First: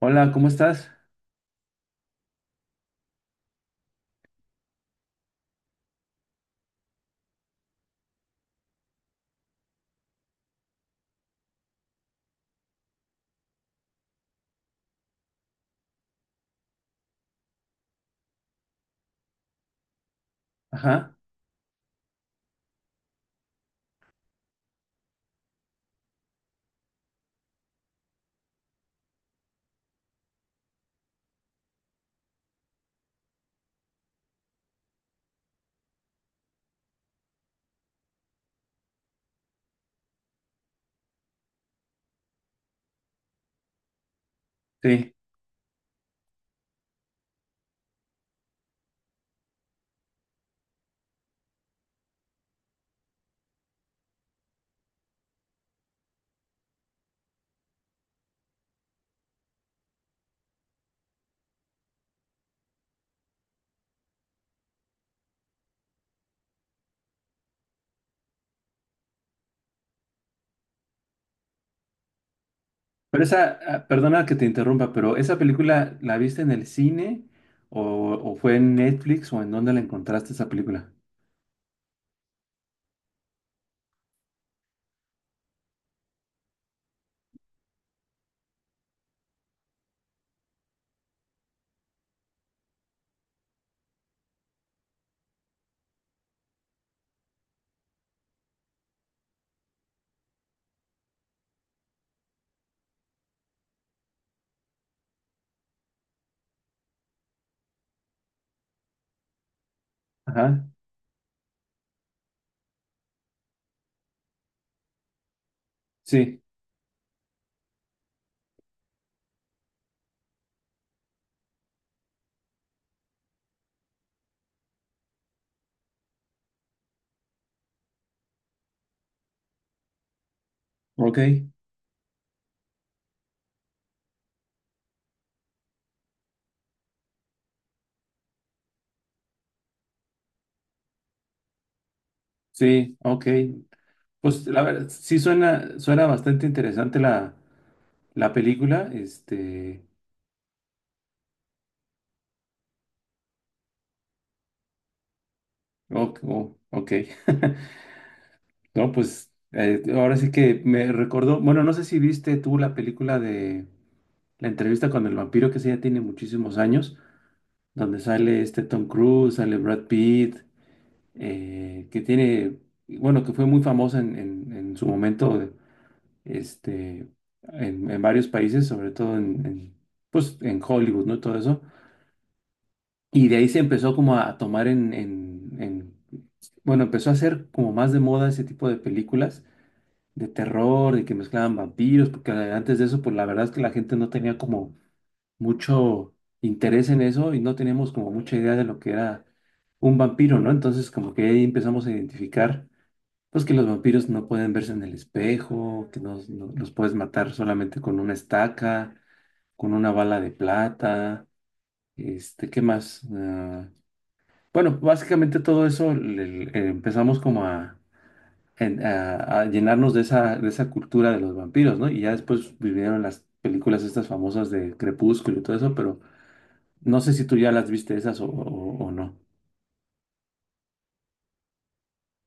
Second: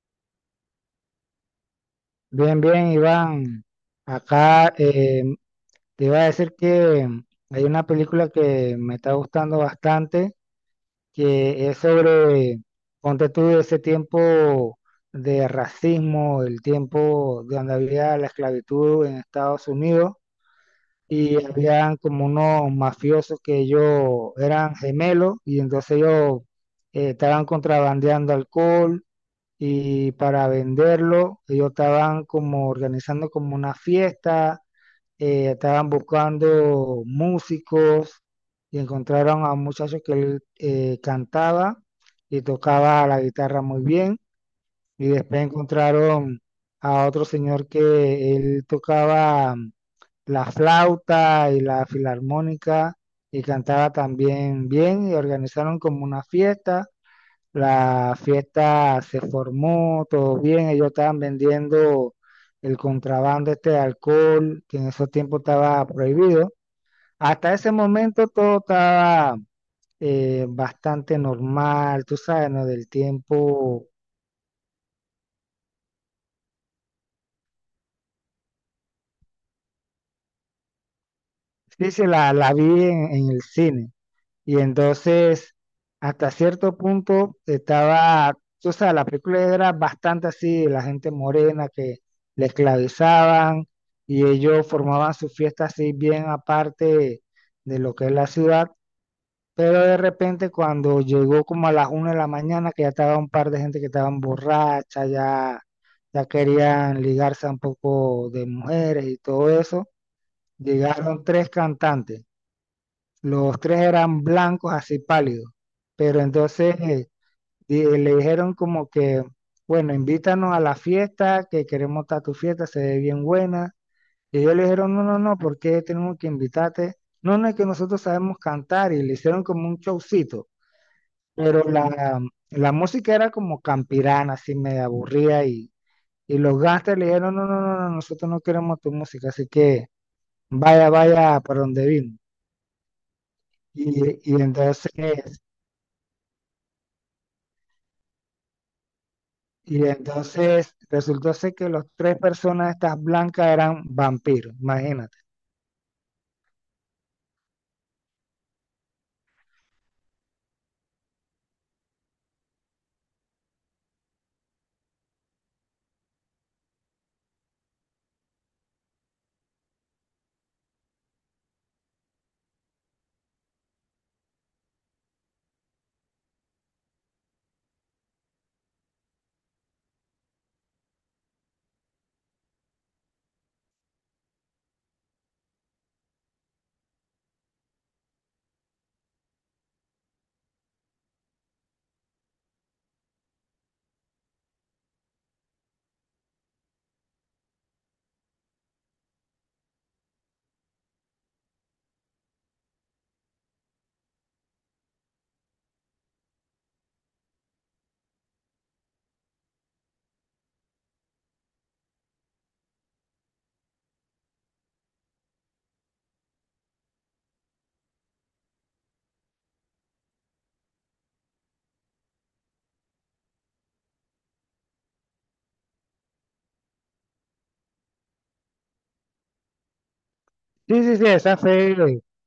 Hola, ¿cómo estás? Bien, bien, Iván. Acá te iba a decir que hay una película que me está gustando bastante, que es sobre, ponte tú, ese tiempo de racismo, el tiempo donde había la esclavitud en Estados Unidos Ajá, y habían como unos mafiosos que ellos eran gemelos y entonces ellos estaban contrabandeando alcohol y para venderlo, ellos estaban como organizando como una fiesta. Estaban buscando músicos y encontraron a un muchacho que cantaba y tocaba la guitarra muy bien y sí. después encontraron a otro señor que él tocaba la flauta y la filarmónica y cantaba también bien y organizaron como una fiesta. La fiesta se formó, todo bien, ellos estaban vendiendo el contrabando este de alcohol, que en esos tiempos estaba prohibido. Hasta ese momento todo estaba bastante normal, tú sabes, ¿no? Del Pero esa, tiempo, perdona que te interrumpa, pero ¿esa película la viste en el cine o, o fue en Netflix o en dónde la encontraste esa película? sí, sí, la vi en el cine. Y entonces, hasta cierto punto, estaba, o sea, la película era bastante así, la gente morena que le esclavizaban y ellos formaban su fiesta así bien aparte de lo que es la ciudad. Pero de repente cuando llegó como a las una de la mañana, que ya estaba un par de gente que estaban borracha, ya, ya querían ligarse a un poco de mujeres y todo eso, Ajá, llegaron tres cantantes, los tres eran blancos, así pálidos. Pero sí, entonces le dijeron como que, bueno, invítanos a la fiesta, que queremos estar a tu fiesta, se ve bien buena. Y ellos le dijeron, no, no, no, ¿por qué tenemos que invitarte? No, no, es que nosotros sabemos cantar y le hicieron como un showcito. ok, Pero la música era como campirana, así medio aburrida y los gangsters le dijeron, no, no, no, no, nosotros no queremos tu música, así que vaya, vaya para donde vino. sí, ok. Y, y Pues la verdad, entonces sí suena, suena bastante interesante la película, Y entonces resultó ser que las tres personas estas blancas eran vampiros, imagínate. oh, oh, ok. No, pues ahora sí que me recordó, bueno, no sé si viste tú la película de La entrevista con el vampiro, que esa ya tiene muchísimos años. Donde sale este Tom Cruise, sale Brad Pitt, que tiene, bueno, que fue muy famosa en su momento, este, en varios países, sobre todo pues, en Hollywood, ¿no? Todo eso. Y de ahí se empezó como a tomar bueno, empezó a hacer como más de moda ese tipo de películas de terror, de que mezclaban vampiros, porque antes de eso, pues la verdad es que la gente no tenía como mucho interés en eso y no teníamos como mucha idea de lo que era un vampiro, ¿no? Entonces como que ahí empezamos a identificar, pues que los vampiros no pueden verse en el espejo, que los puedes matar solamente con una estaca, con una bala de plata, este, ¿qué más? Ah, bueno, básicamente todo eso empezamos como a... a llenarnos de de esa cultura de los vampiros, ¿no? Y ya después vinieron las películas estas famosas de Crepúsculo y todo eso, pero no sé si tú ya las viste esas o, o no. Sí, sí, sí, esa fue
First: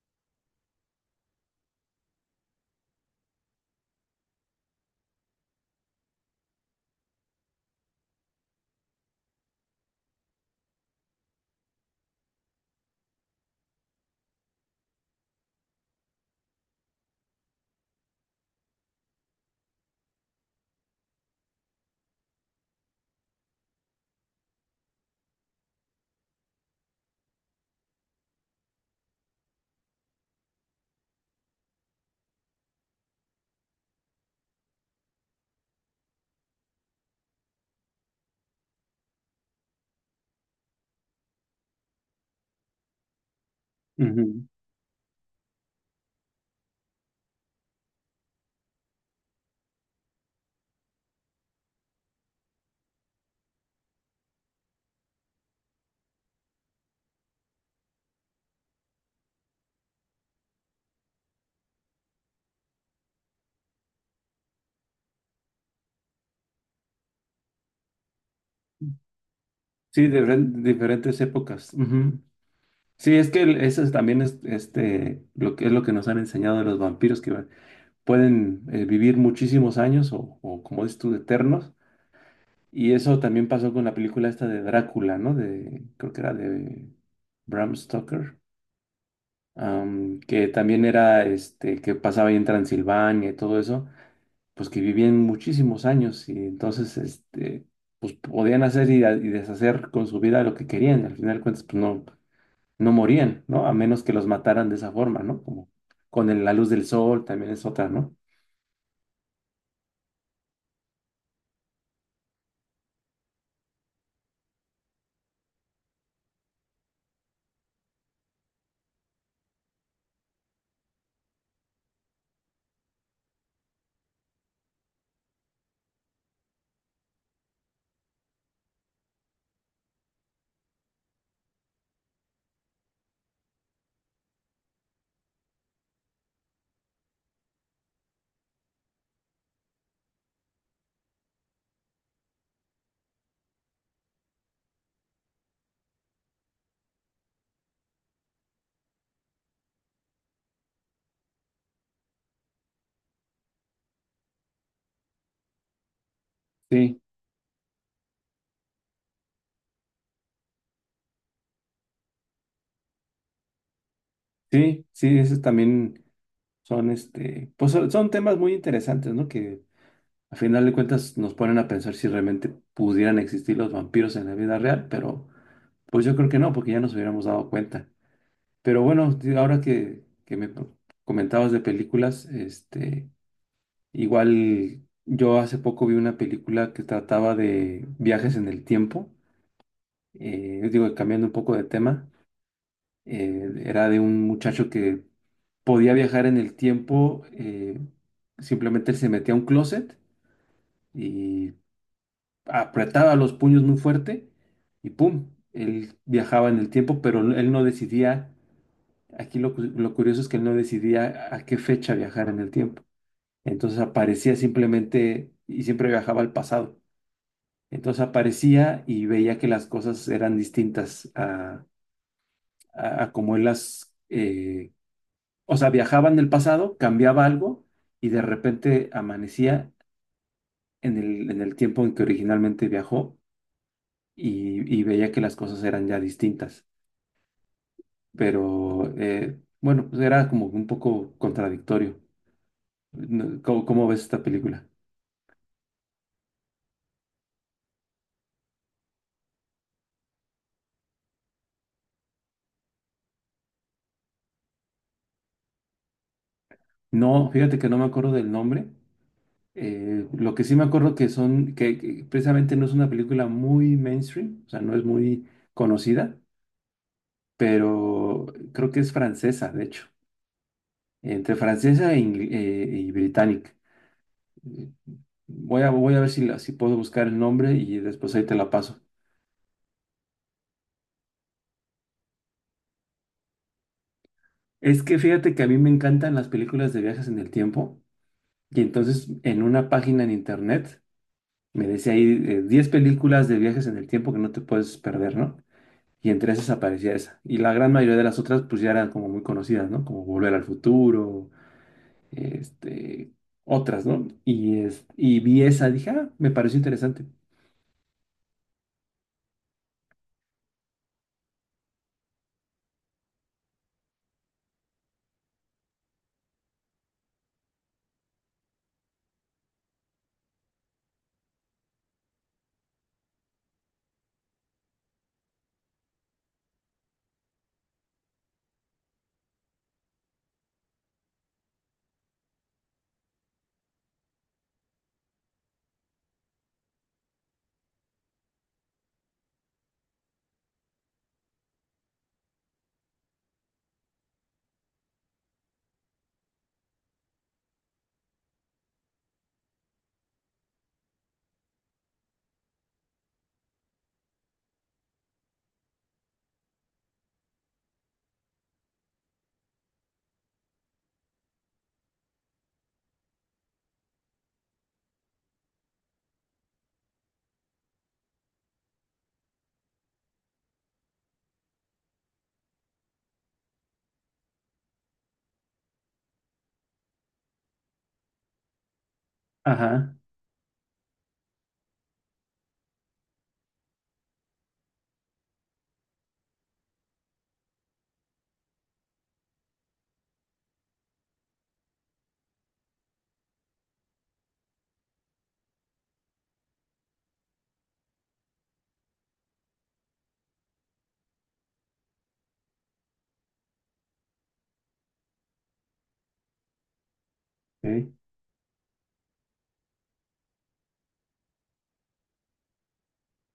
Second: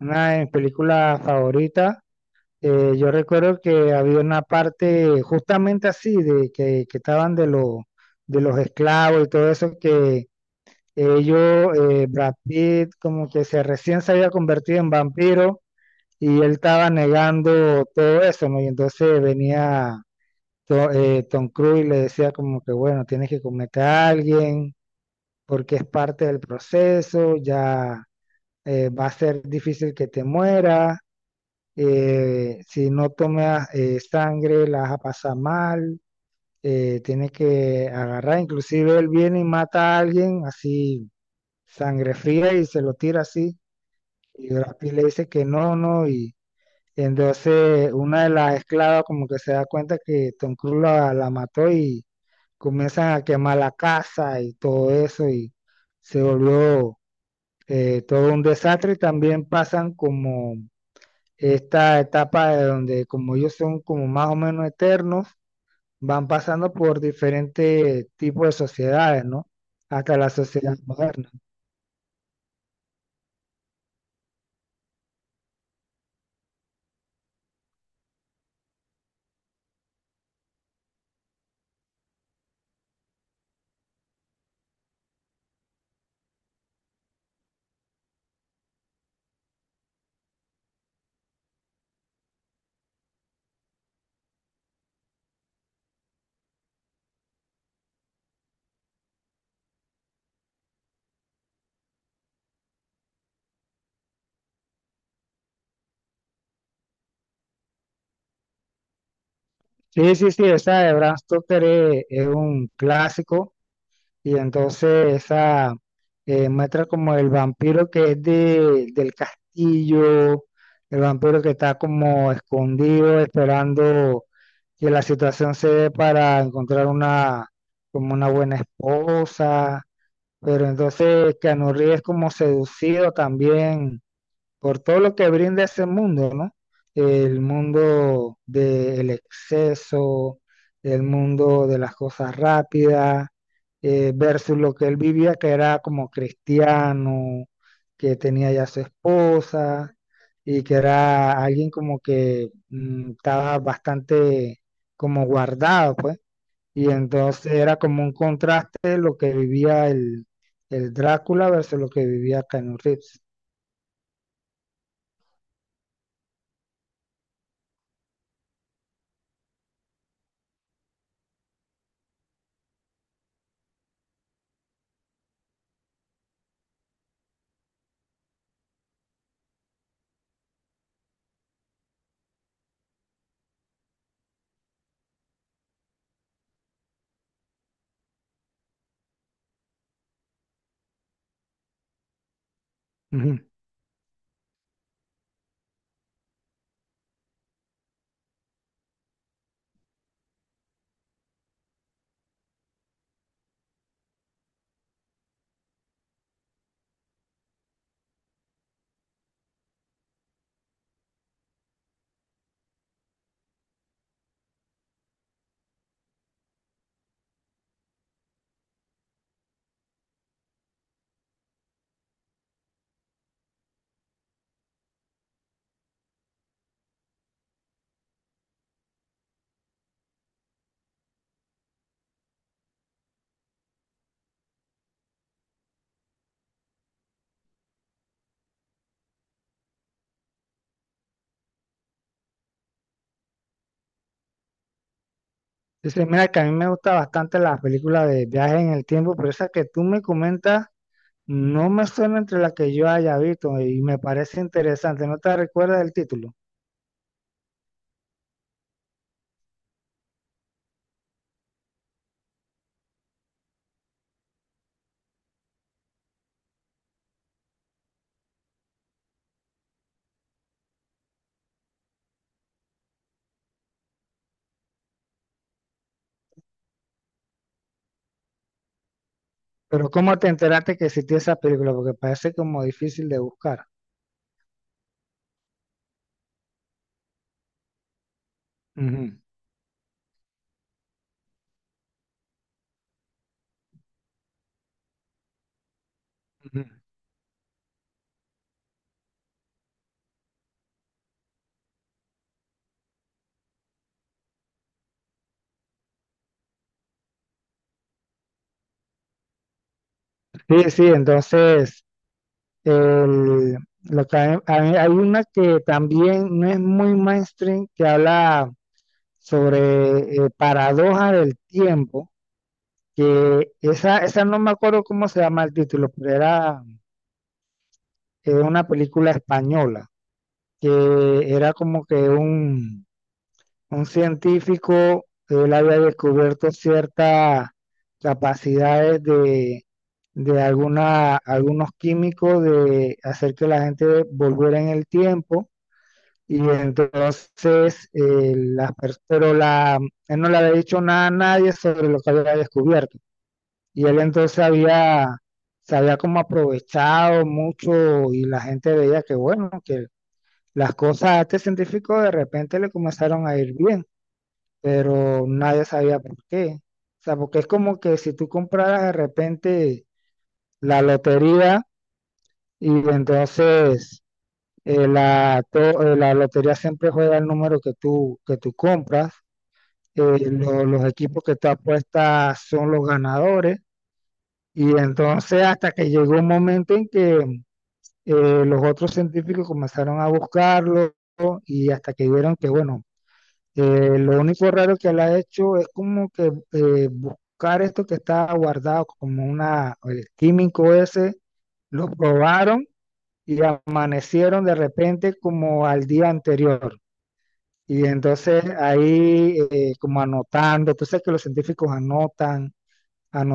una de mis películas favoritas. Yo recuerdo que había una parte justamente así, de que estaban los de los esclavos y todo eso, que Brad Pitt, como que se recién se había convertido en vampiro y él estaba negando todo eso, ¿no? Y entonces venía Tom Cruise le decía como que, bueno, tienes que comerte a alguien porque es parte del proceso. Ya va a ser difícil que te mueras, si no tomas sangre la vas a pasar mal. Tienes que agarrar, inclusive él viene y mata a alguien así, sangre fría y se lo tira así, Ujú. y Brad Pitt le dice que no, no, y entonces una de las esclavas como que se da cuenta que Tom Cruise la mató y comienzan a quemar la casa y todo eso y se volvió todo un desastre. Y también pasan como esta etapa de donde como ellos son como más o menos eternos, van pasando por diferentes tipos de sociedades, ¿no? Sí, Hasta de la sociedad diferentes moderna. épocas. Ujú. Sí, es que eso es también es este, lo que es lo que nos han enseñado de los vampiros, que pueden vivir muchísimos años o, como dices tú, eternos. Y eso también pasó con la película esta de Drácula, ¿no? De, creo que era de Bram Stoker, que también era este, que pasaba ahí en Transilvania y todo eso. Pues que vivían muchísimos años y entonces, este, pues podían hacer y deshacer con su vida lo que querían. Al final de cuentas, pues no, no morían, ¿no? A menos que los mataran de esa forma, ¿no? Como con la luz del sol también es otra, ¿no? Sí, sí, sí, esa de Bram Stoker es un clásico. Y entonces esa muestra como el vampiro que es del castillo, el vampiro que está como escondido esperando que la situación se dé para encontrar como una buena esposa. Pero entonces Keanu Reeves es como seducido también por todo lo que brinda ese mundo, ¿no? El mundo del exceso, el mundo de las cosas rápidas, versus lo que él vivía, que era como cristiano, que tenía ya su esposa y que era alguien como que estaba bastante como guardado, pues. Y Sí, entonces era como un contraste lo que vivía el Drácula versus lo que vivía Keanu Reeves. sí, sí, esos también son, este, pues son, son temas muy interesantes, ¿no? Que al final de cuentas nos ponen a pensar si realmente pudieran existir los vampiros en la vida real, pero pues yo creo que no, porque ya nos hubiéramos dado cuenta. Pero bueno, ahora que, me comentabas de películas, este, igual yo hace poco vi una película que trataba de viajes en el tiempo, digo, cambiando un poco de tema, Ujú. Era de un muchacho que podía viajar en el tiempo, simplemente él se metía a un closet y apretaba los puños muy fuerte y ¡pum! Él viajaba en el tiempo, pero él no decidía. Aquí lo, lo curioso es que él no decidía a qué fecha viajar en el tiempo. Entonces aparecía simplemente y siempre viajaba al pasado. Entonces aparecía y veía que las cosas eran distintas a, a como él las... o sea, viajaba en el pasado, cambiaba algo y de repente amanecía en el tiempo en que originalmente viajó y veía que las cosas eran ya distintas. Pero bueno, pues era como un poco contradictorio. ¿Cómo, cómo ves esta película? Dice, mira que a mí me gusta bastante las películas de viaje en el tiempo, pero esa que tú me comentas no me suena entre las que yo haya visto y me parece interesante. No te recuerdas del título. No, fíjate que no me acuerdo del nombre. Lo que sí me acuerdo que son, que precisamente no es una película muy mainstream, o sea, no es muy conocida, pero creo que es francesa, de hecho, entre francesa e y británica. Eh, voy a ver si, si puedo buscar el nombre y después ahí te la paso. Pero ¿cómo te enteraste que existía esa película? Porque parece como difícil de buscar. Es que fíjate que a mí me encantan las películas de viajes en el tiempo y entonces Ujú, en una página en internet me decía ahí 10 películas de viajes en el tiempo que no te puedes perder, ¿no? Y entre esas ujú. aparecía esa. Y la gran mayoría de las otras pues ya eran como muy conocidas, ¿no? Como Volver al Futuro, este, otras, ¿no? Y, es, y vi esa, dije, ah, me pareció interesante. Sí, sí, entonces el- lo que hay una que también no es muy mainstream que habla sobre paradoja del tiempo, que esa no me acuerdo cómo se llama el título, pero era una película española, que era como que un científico. Él había descubierto ciertas capacidades de algunos químicos de hacer que la gente volviera en el tiempo. Y entonces, las pers- pero la, él no le había dicho nada a nadie sobre lo que había descubierto. Y él entonces había, se había como aprovechado mucho y la gente veía que bueno, que las cosas a este científico de repente le comenzaron a ir bien, pero nadie sabía por qué. O sea, porque es como que si tú compraras de repente la lotería y entonces la lotería siempre juega el número que tú compras, Ajá, los equipos que tú apuestas son los ganadores. Y entonces hasta que llegó un momento en que los otros científicos comenzaron a buscarlo y hasta que vieron que, bueno, lo único raro que él ha hecho es como que buscar esto que está guardado como el químico ese, lo probaron y amanecieron de repente como al día anterior. Y ok. entonces ahí como anotando, tú sabes que los científicos anotan,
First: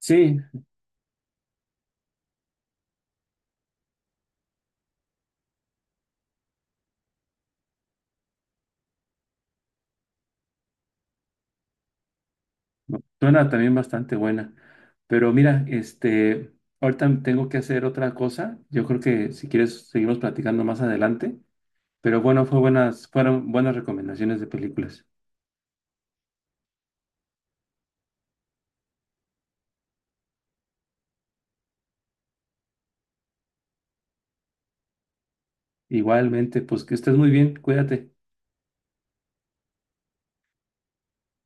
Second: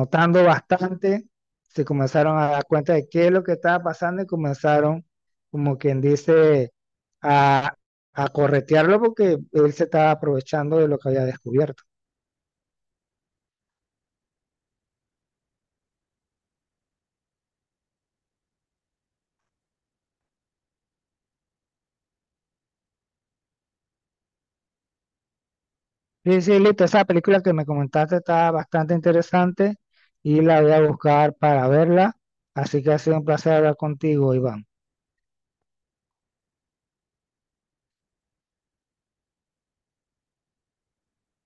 Sí, bastante, se comenzaron a dar cuenta de qué es lo que estaba pasando y comenzaron, como quien dice, a, a corretearlo porque él se estaba aprovechando de lo que había descubierto. no, suena también bastante buena. Pero mira, este, ahorita tengo que hacer otra cosa. Yo creo que si quieres seguimos platicando más adelante. Pero bueno, fue buenas, fueron buenas recomendaciones de películas. Sí, sí, listo, esa película que me comentaste está bastante interesante y la voy a buscar para verla, así que ha sido un placer hablar contigo, Iván. Igualmente, pues que estés muy bien, cuídate.